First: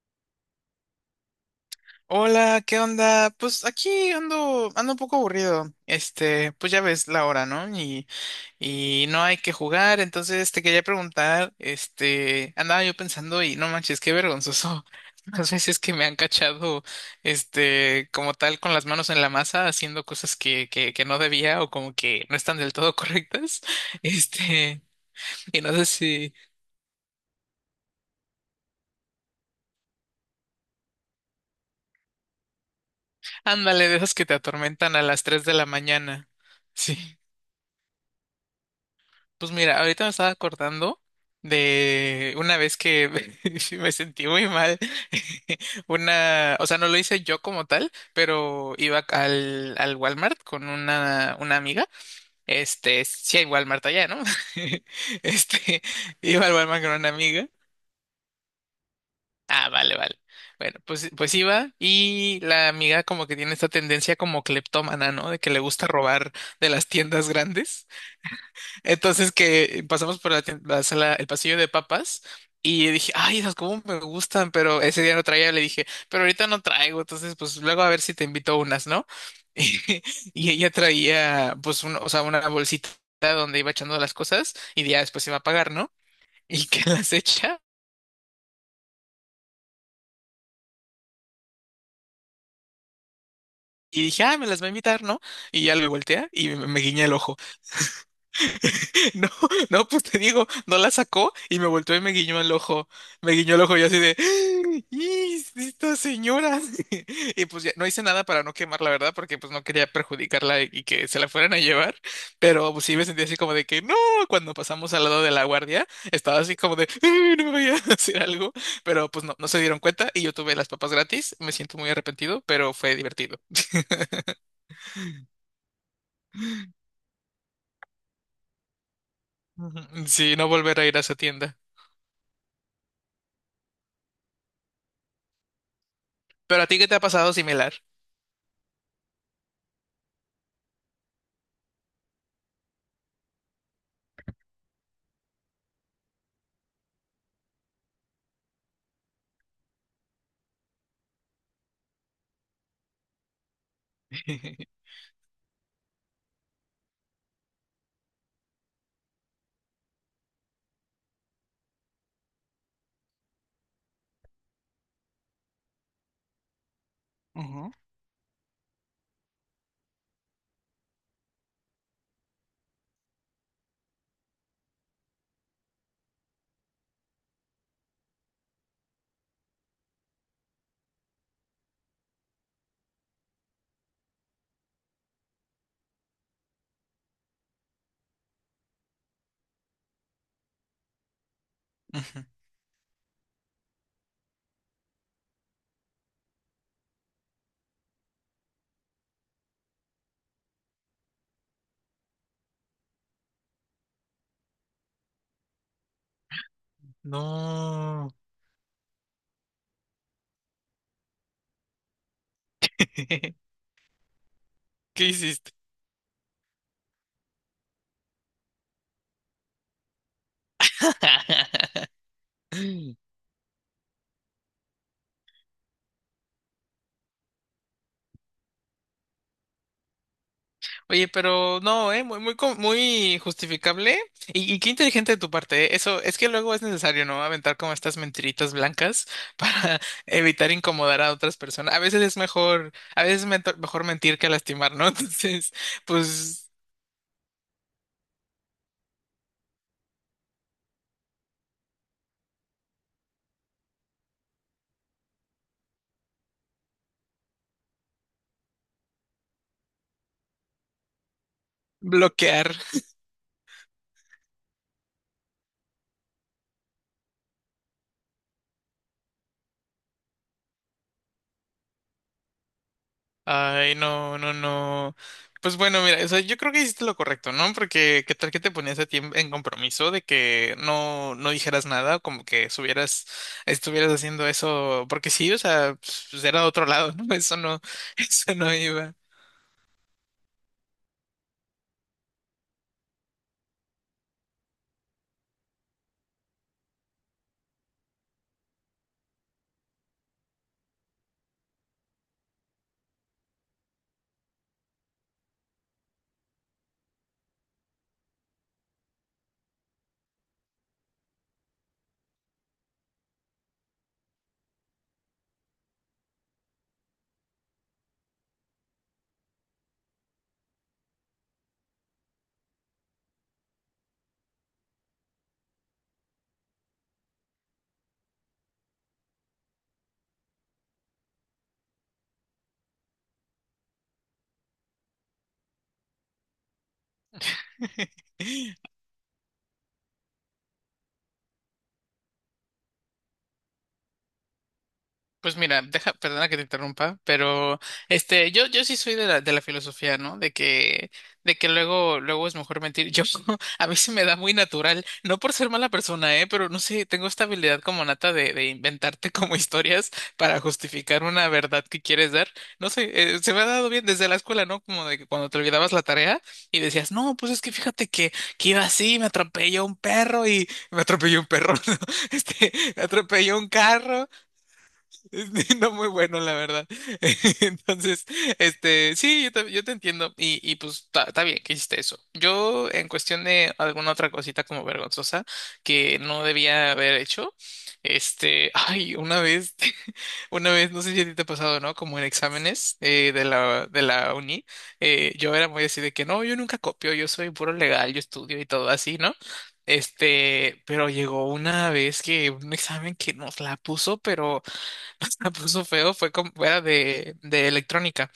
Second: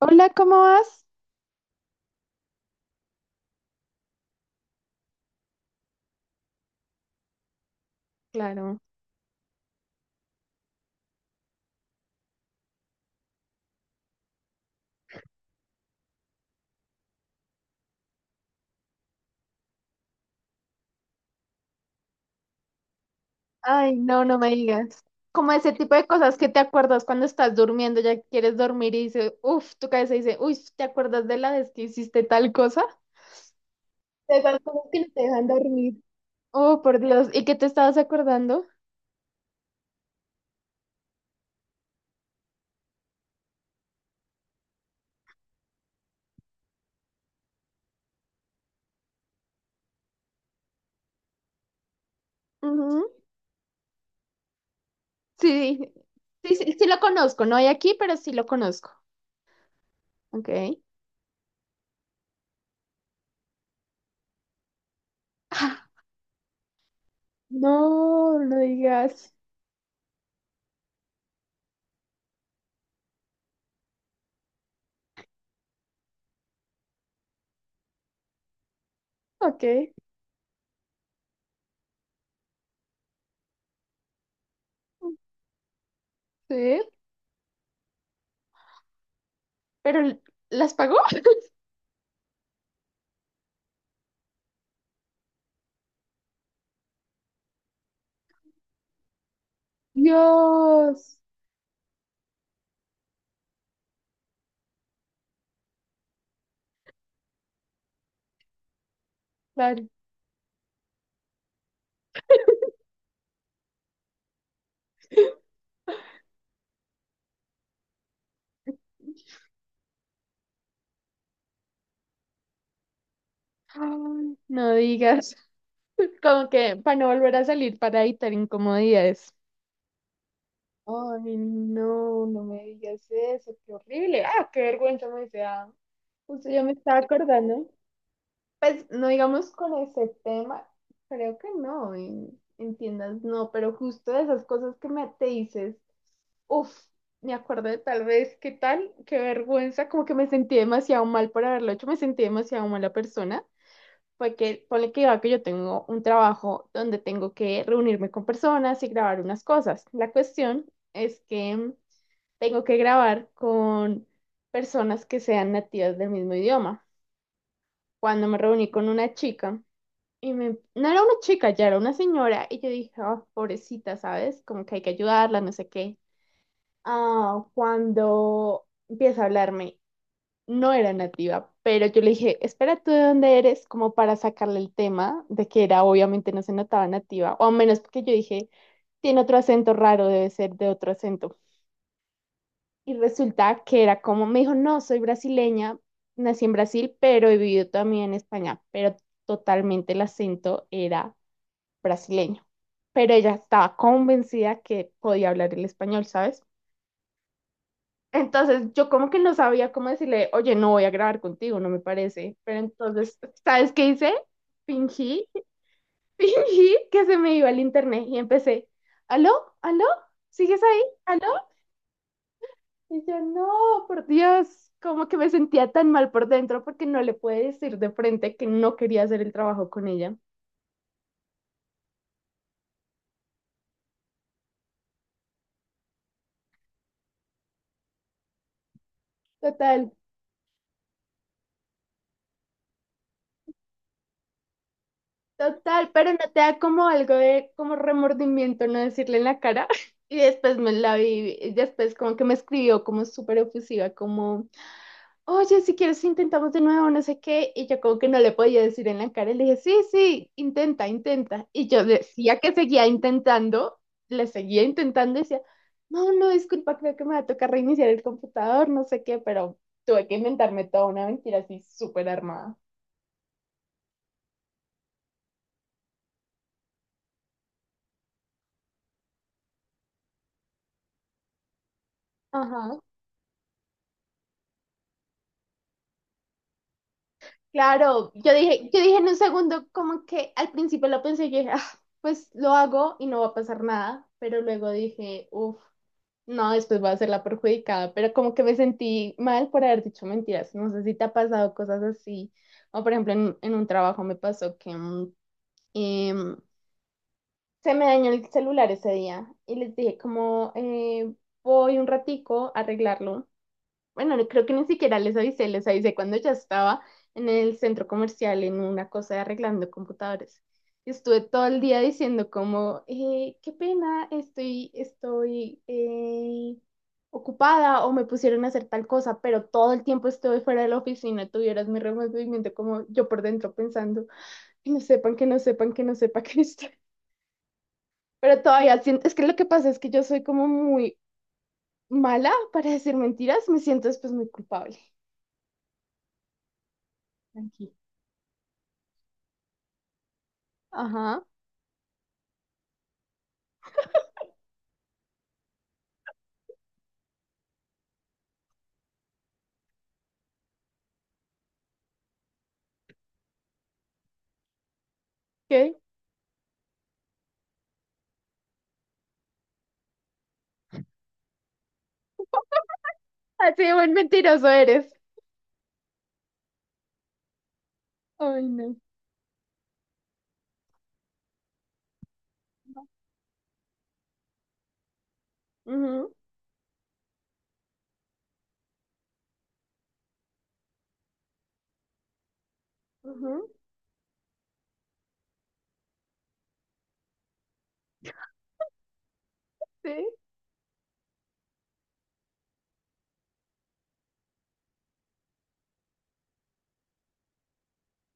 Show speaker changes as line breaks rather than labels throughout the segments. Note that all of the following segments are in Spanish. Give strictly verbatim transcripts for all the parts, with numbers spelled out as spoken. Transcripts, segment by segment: Hola, ¿cómo vas?
Hola, ¿qué onda? Pues aquí ando, ando un poco aburrido. Este, pues ya ves la hora, ¿no? Y,
Claro.
y no hay que jugar, entonces te quería preguntar, este, andaba yo pensando y no manches, qué vergonzoso. Las veces que me han cachado, este, como tal, con las manos en la masa, haciendo cosas que, que, que no debía o como que no están del todo correctas.
Ay, no, no me
Este,
digas. Como
y
ese
no sé
tipo de
si,
cosas que te acuerdas cuando estás durmiendo, ya quieres dormir y dices, uff, tu cabeza dice, uy, ¿te acuerdas de la vez que hiciste tal cosa?
ándale, de esas que te
De esas cosas
atormentan
que
a
no te
las tres
dejan
de la
dormir.
mañana.
Oh, por
Sí.
Dios, ¿y qué te estabas acordando?
Pues mira, ahorita me estaba acordando de una vez que me sentí muy mal. Una, o sea, no lo hice yo como tal, pero iba al, al Walmart con una, una amiga. Este,
Ujú.
sí hay Walmart allá, ¿no? Este,
Sí,
iba al
sí, sí,
Walmart
sí
con
lo
una
conozco,
amiga.
no hay aquí, pero sí lo conozco.
Ah, vale, vale.
Ok.
Bueno, pues, pues iba y la amiga como que tiene esta tendencia como cleptómana, ¿no? De que le gusta robar de las tiendas grandes.
No, no digas.
Entonces que pasamos por la, tien- la sala, el pasillo de papas y dije, ay, esas cómo me gustan, pero ese día no traía, le dije, pero ahorita no traigo, entonces pues luego a ver si te invito unas, ¿no?
Ok.
Y ella traía pues un- o sea, una bolsita donde iba echando las cosas y ya después iba a pagar, ¿no? Y
Sí,
que las echa.
pero ¿las pagó?
Y dije, ah, me las va a invitar, ¿no? Y ya le voltea y me, me guiña el ojo. No, no, pues te digo, no la
Dios.
sacó y me volteó y me guiñó el ojo. Me guiñó el ojo y yo así de, ¡y esta señora! Y pues ya no hice nada para no quemar, la verdad, porque pues no quería perjudicarla y que se la fueran a llevar. Pero pues sí me sentí así como de que, ¡no! Cuando pasamos al lado de la guardia, estaba así como de, "¡Ay, no me vaya a hacer algo!" Pero pues no, no se dieron cuenta y yo tuve las papas gratis. Me siento muy arrepentido, pero fue divertido.
Ay, no digas, como que para no volver a salir para evitar incomodidades.
Ujú. Sí, no volver a ir a esa
Ay,
tienda.
no, no me digas eso, qué horrible. Ah, qué vergüenza me dice. Ah, justo
Pero
yo
a
me
ti, ¿qué te
estaba
ha pasado
acordando.
similar?
Pues no digamos con ese tema, creo que no, en, en tiendas no, pero justo de esas cosas que me te dices, uff, me acuerdo de tal vez, qué tal, qué vergüenza, como que me sentí demasiado mal por haberlo hecho, me sentí demasiado mala persona, porque ponle que va que yo tengo un trabajo donde tengo que reunirme con personas y grabar unas cosas. La cuestión es que tengo que grabar con personas que sean nativas del mismo idioma.
Ujú.
Cuando me reuní con una chica, y me, no era una chica, ya era una señora, y yo dije: "Ah, pobrecita, ¿sabes? Como que hay que ayudarla, no sé qué". Ah, cuando empieza a hablarme, no era nativa, pero yo le dije, espera, ¿tú de dónde eres? Como para sacarle el tema de que era, obviamente no se notaba nativa, o al menos porque yo dije, tiene otro acento raro, debe ser de otro acento.
Ujú.
Y resulta que era como, me dijo, no, soy brasileña, nací en Brasil, pero he vivido también en España, pero totalmente el acento era brasileño. Pero ella estaba convencida que podía hablar el español, ¿sabes?
No.
Entonces yo como que no sabía cómo decirle, oye, no voy a grabar contigo, no me parece. Pero entonces, ¿sabes qué hice?
¿Qué
Fingí,
hiciste?
fingí que se me iba el internet y empecé, ¿aló? ¿Aló? ¿Sigues ahí? ¿Aló? Y yo, no, por Dios, como que me sentía tan mal por dentro porque no le pude decir de frente que no quería hacer el trabajo con ella.
Oye, pero no, ¿eh? Muy, muy, co- muy justificable. Y, y qué inteligente de tu parte, ¿eh? Eso es que luego es necesario, ¿no? Aventar como estas mentiritas blancas para
Total.
evitar incomodar a otras personas. A veces es mejor, a veces es mento- mejor mentir que lastimar, ¿no? Entonces,
Total, pero no te
pues
da como algo de como remordimiento no decirle en la cara. Y después me la vi, y después como que me escribió como súper efusiva, como, oye, si quieres intentamos de nuevo, no sé qué. Y yo como que no le podía decir en la cara. Y le dije, sí, sí, intenta, intenta. Y yo decía que
bloquear.
seguía intentando, le seguía intentando, y decía, no, no, disculpa, creo que me va a tocar reiniciar el computador, no sé qué, pero tuve que inventarme toda una mentira así súper armada.
Ay, no, no, no. Pues bueno, mira, o sea, yo creo que hiciste lo correcto, ¿no? Porque qué tal que te ponías a ti en en compromiso de que no, no dijeras nada, como que
Ajá.
subieras, estuvieras haciendo eso, porque sí, o sea, pues, pues, era otro lado, ¿no? Eso no,
Claro, yo
eso no
dije, yo
iba.
dije en un segundo, como que al principio lo pensé, yo dije: "Ah, pues lo hago y no va a pasar nada", pero luego dije, uff, no, después va a ser la perjudicada, pero como que me sentí mal por haber dicho mentiras, no sé si te ha pasado cosas así, o por ejemplo en, en un trabajo me pasó que mm, em, se me dañó el celular ese día y les dije como, eh, voy un ratico a arreglarlo. Bueno, no- creo que ni siquiera les avisé, les avisé cuando ya estaba en el centro comercial en una cosa de arreglando computadores. Y estuve todo el día diciendo como, eh, qué pena, estoy, estoy eh, ocupada o me pusieron a hacer tal cosa, pero todo el tiempo estuve fuera de la oficina, tuvieras mi removimiento como yo por dentro pensando, que no sepan, que no sepan, que no sepa que estoy. Pero todavía siento, es que lo que pasa es que yo soy como muy mala para decir mentiras, me siento después muy culpable.
Pues mira, deja, perdona que te interrumpa, pero
Tranquila.
este, yo, yo sí soy de la, de la filosofía, ¿no? De que,
Ajá,
de que luego, luego es mejor mentir. Yo, a mí se me da muy natural, no por ser mala persona, ¿eh? Pero no sé, tengo esta habilidad como nata de, de inventarte como historias para justificar una verdad que quieres dar. No sé, eh, se me ha dado bien desde la escuela, ¿no? Como de que cuando te olvidabas
ok.
la tarea y decías, no, pues es que fíjate que, que iba así, me atropelló un perro y me atropelló un perro, ¿no? Este, me atropelló un
Así de buen
carro.
mentiroso eres.
No muy bueno, la verdad. Entonces,
Ay, no.
este, sí, yo te, yo te entiendo. Y, y pues está está bien que hiciste eso. Yo, en cuestión de alguna otra cosita como vergonzosa que
Ujú,
no debía haber hecho, este, ay, una vez, una vez, no sé si a ti te ha pasado, ¿no? Como en exámenes eh, de
ujú,
la, de la uni, eh, yo era muy así de que no, yo nunca copio, yo soy puro legal, yo estudio y todo así, ¿no?
sí.
Este, pero llegó una vez que un examen que nos la puso, pero la puso feo fue como era de, de electrónica.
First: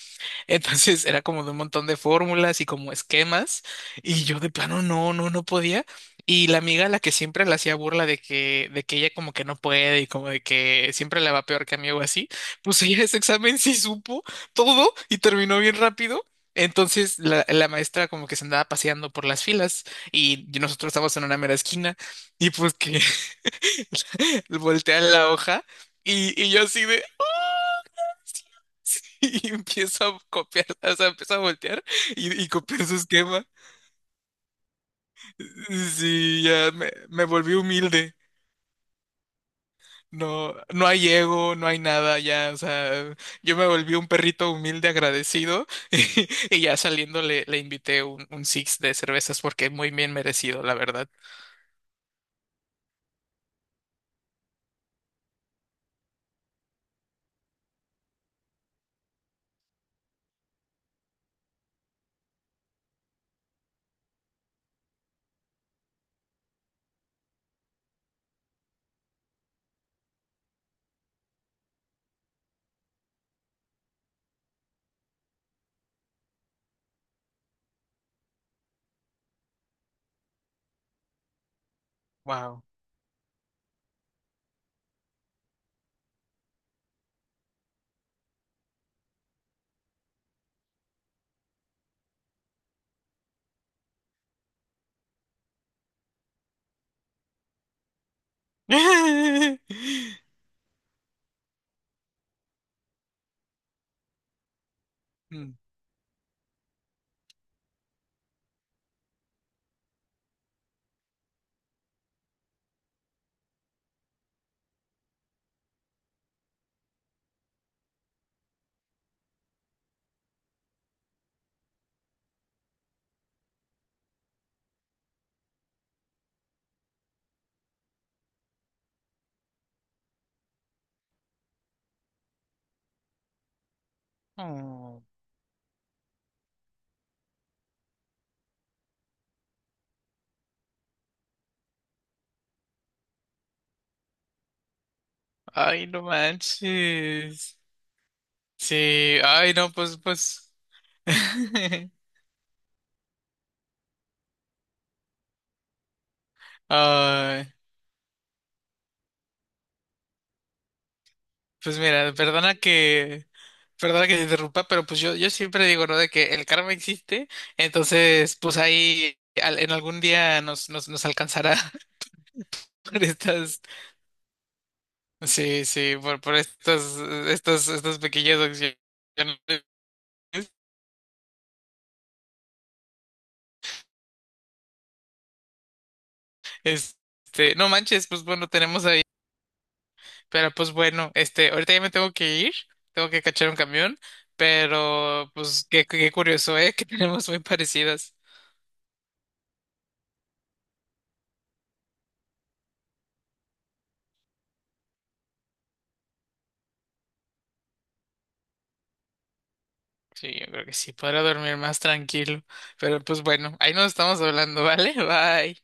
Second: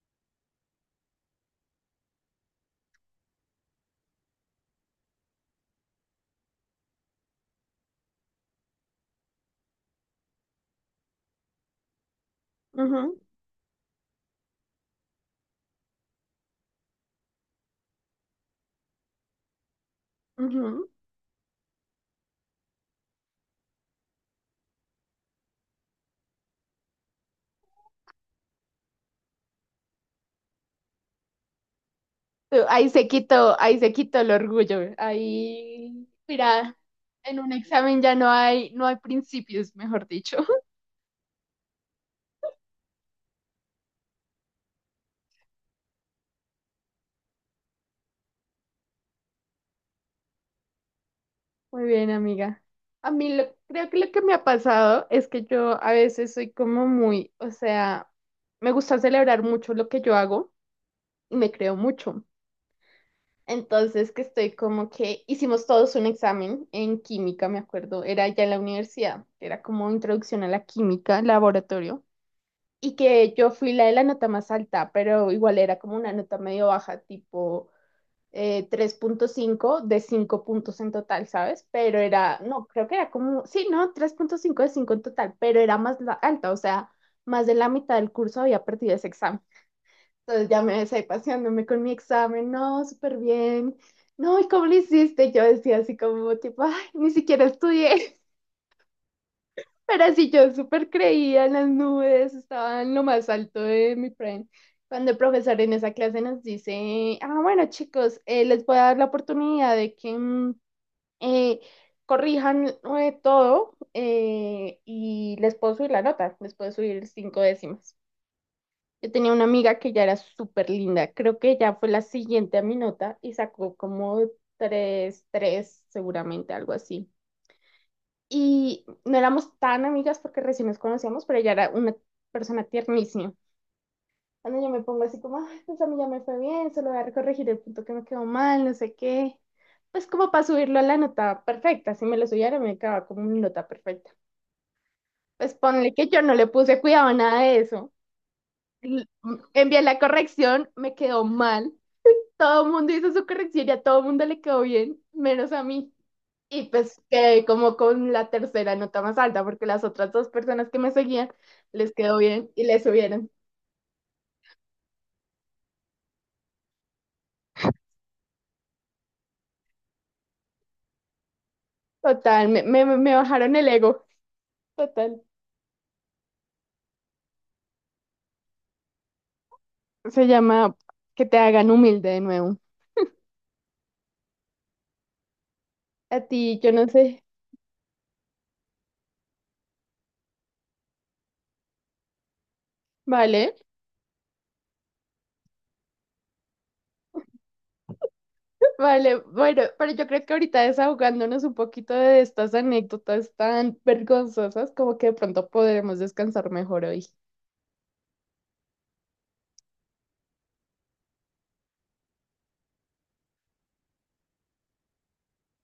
Entonces era como de un montón de fórmulas y como esquemas. Y yo de plano no, no, no podía. Y la amiga a la que siempre le hacía burla de que, de que ella como que no puede y como de que siempre le va peor que a mí o así, pues ella ese examen sí supo todo y terminó bien rápido. Entonces la, la maestra como que se andaba paseando por las filas y
Ujú, ujú.
nosotros estábamos en una mera esquina y pues que voltean la hoja y, y yo así de... "Ah, sí, sí", y empiezo a copiar, o sea, empiezo a voltear y, y
Tú,
copiar
ahí
su
se
esquema.
quitó, ahí se quitó el orgullo. Ahí,
Sí, ya
mira,
me, me
en un
volví
examen ya
humilde.
no hay, no hay principios, mejor dicho.
No, no hay ego, no hay nada, ya, o sea, yo me volví un perrito humilde agradecido y, ya saliendo le, le invité un, un six de cervezas porque muy bien merecido, la verdad.
Muy bien, amiga. A mí lo- creo que lo que me ha pasado es que yo a veces soy como muy, o sea, me gusta celebrar mucho lo que yo hago y me creo mucho. Entonces que estoy como que hicimos todos un examen en química, me acuerdo, era ya en la universidad, era como introducción a la química, laboratorio, y que yo fui la de la nota más alta, pero igual era como una nota medio baja, tipo eh, tres punto cinco de cinco puntos en total, ¿sabes? Pero era,
Wow.
no, creo que era como, sí, no, tres punto cinco de cinco en total, pero era más la- alta, o sea, más de la mitad del curso había perdido ese examen. Entonces ya me ves ahí paseándome con mi examen, no, súper bien. No, ¿y cómo lo hiciste? Yo decía así como tipo, ay, ni siquiera estudié, pero sí yo súper creía en las nubes, estaba en lo más alto de mi friend. Cuando el
Mm.
profesor en esa clase nos dice, ah, bueno chicos, eh, les voy a dar la oportunidad de que mm, eh, corrijan eh, todo, eh, y les puedo subir la nota, les puedo subir cinco décimas. Yo tenía una amiga que ya era súper linda. Creo que ella fue la siguiente a mi nota y sacó como tres, tres, seguramente, algo así. Y no éramos tan amigas porque recién nos conocíamos, pero ella era una persona tiernísima. Cuando yo me
Oh,
pongo así como: "Ay, pues a mí ya me fue bien, solo voy a corregir el punto que me quedó mal, no sé qué". Pues como para subirlo a la nota perfecta. Si me lo subiera, me quedaba como mi nota perfecta. Pues
ay,
ponle
no
que yo no le puse cuidado a nada de
manches.
eso.
Sí,
L-
ay, no,
Envié
pues,
la
pues.
corrección, me quedó mal. Todo el mundo hizo su corrección y a todo el mundo le quedó bien, menos a mí. Y pues quedé
Ay,
como con la tercera nota más alta, porque las otras dos personas que me seguían
pues
les
mira,
quedó bien
perdona
y les
que,
subieron.
perdona que te interrumpa, pero pues yo, yo siempre digo, ¿no? De que el karma existe, entonces, pues ahí al- en algún día nos, nos, nos alcanzará.
Total, me, me,
Por
me bajaron
estas,
el ego. Total.
sí, sí, por, por estas, estas, estas pequeñas acciones.
Se llama que te hagan humilde de nuevo. A ti, yo no sé.
Este, no manches, pues bueno, tenemos ahí. Pero pues bueno, este, ahorita ya me tengo que ir, tengo que cachar
Vale,
un camión, pero pues qué, qué curioso, ¿eh? Que tenemos muy parecidas.
vale. Bueno, pero yo creo que ahorita desahogándonos un poquito de estas anécdotas tan vergonzosas, como que de pronto podremos descansar mejor hoy.
Sí, yo creo que sí, podrá dormir más tranquilo. Pero pues bueno, ahí nos estamos hablando, ¿vale? Bye.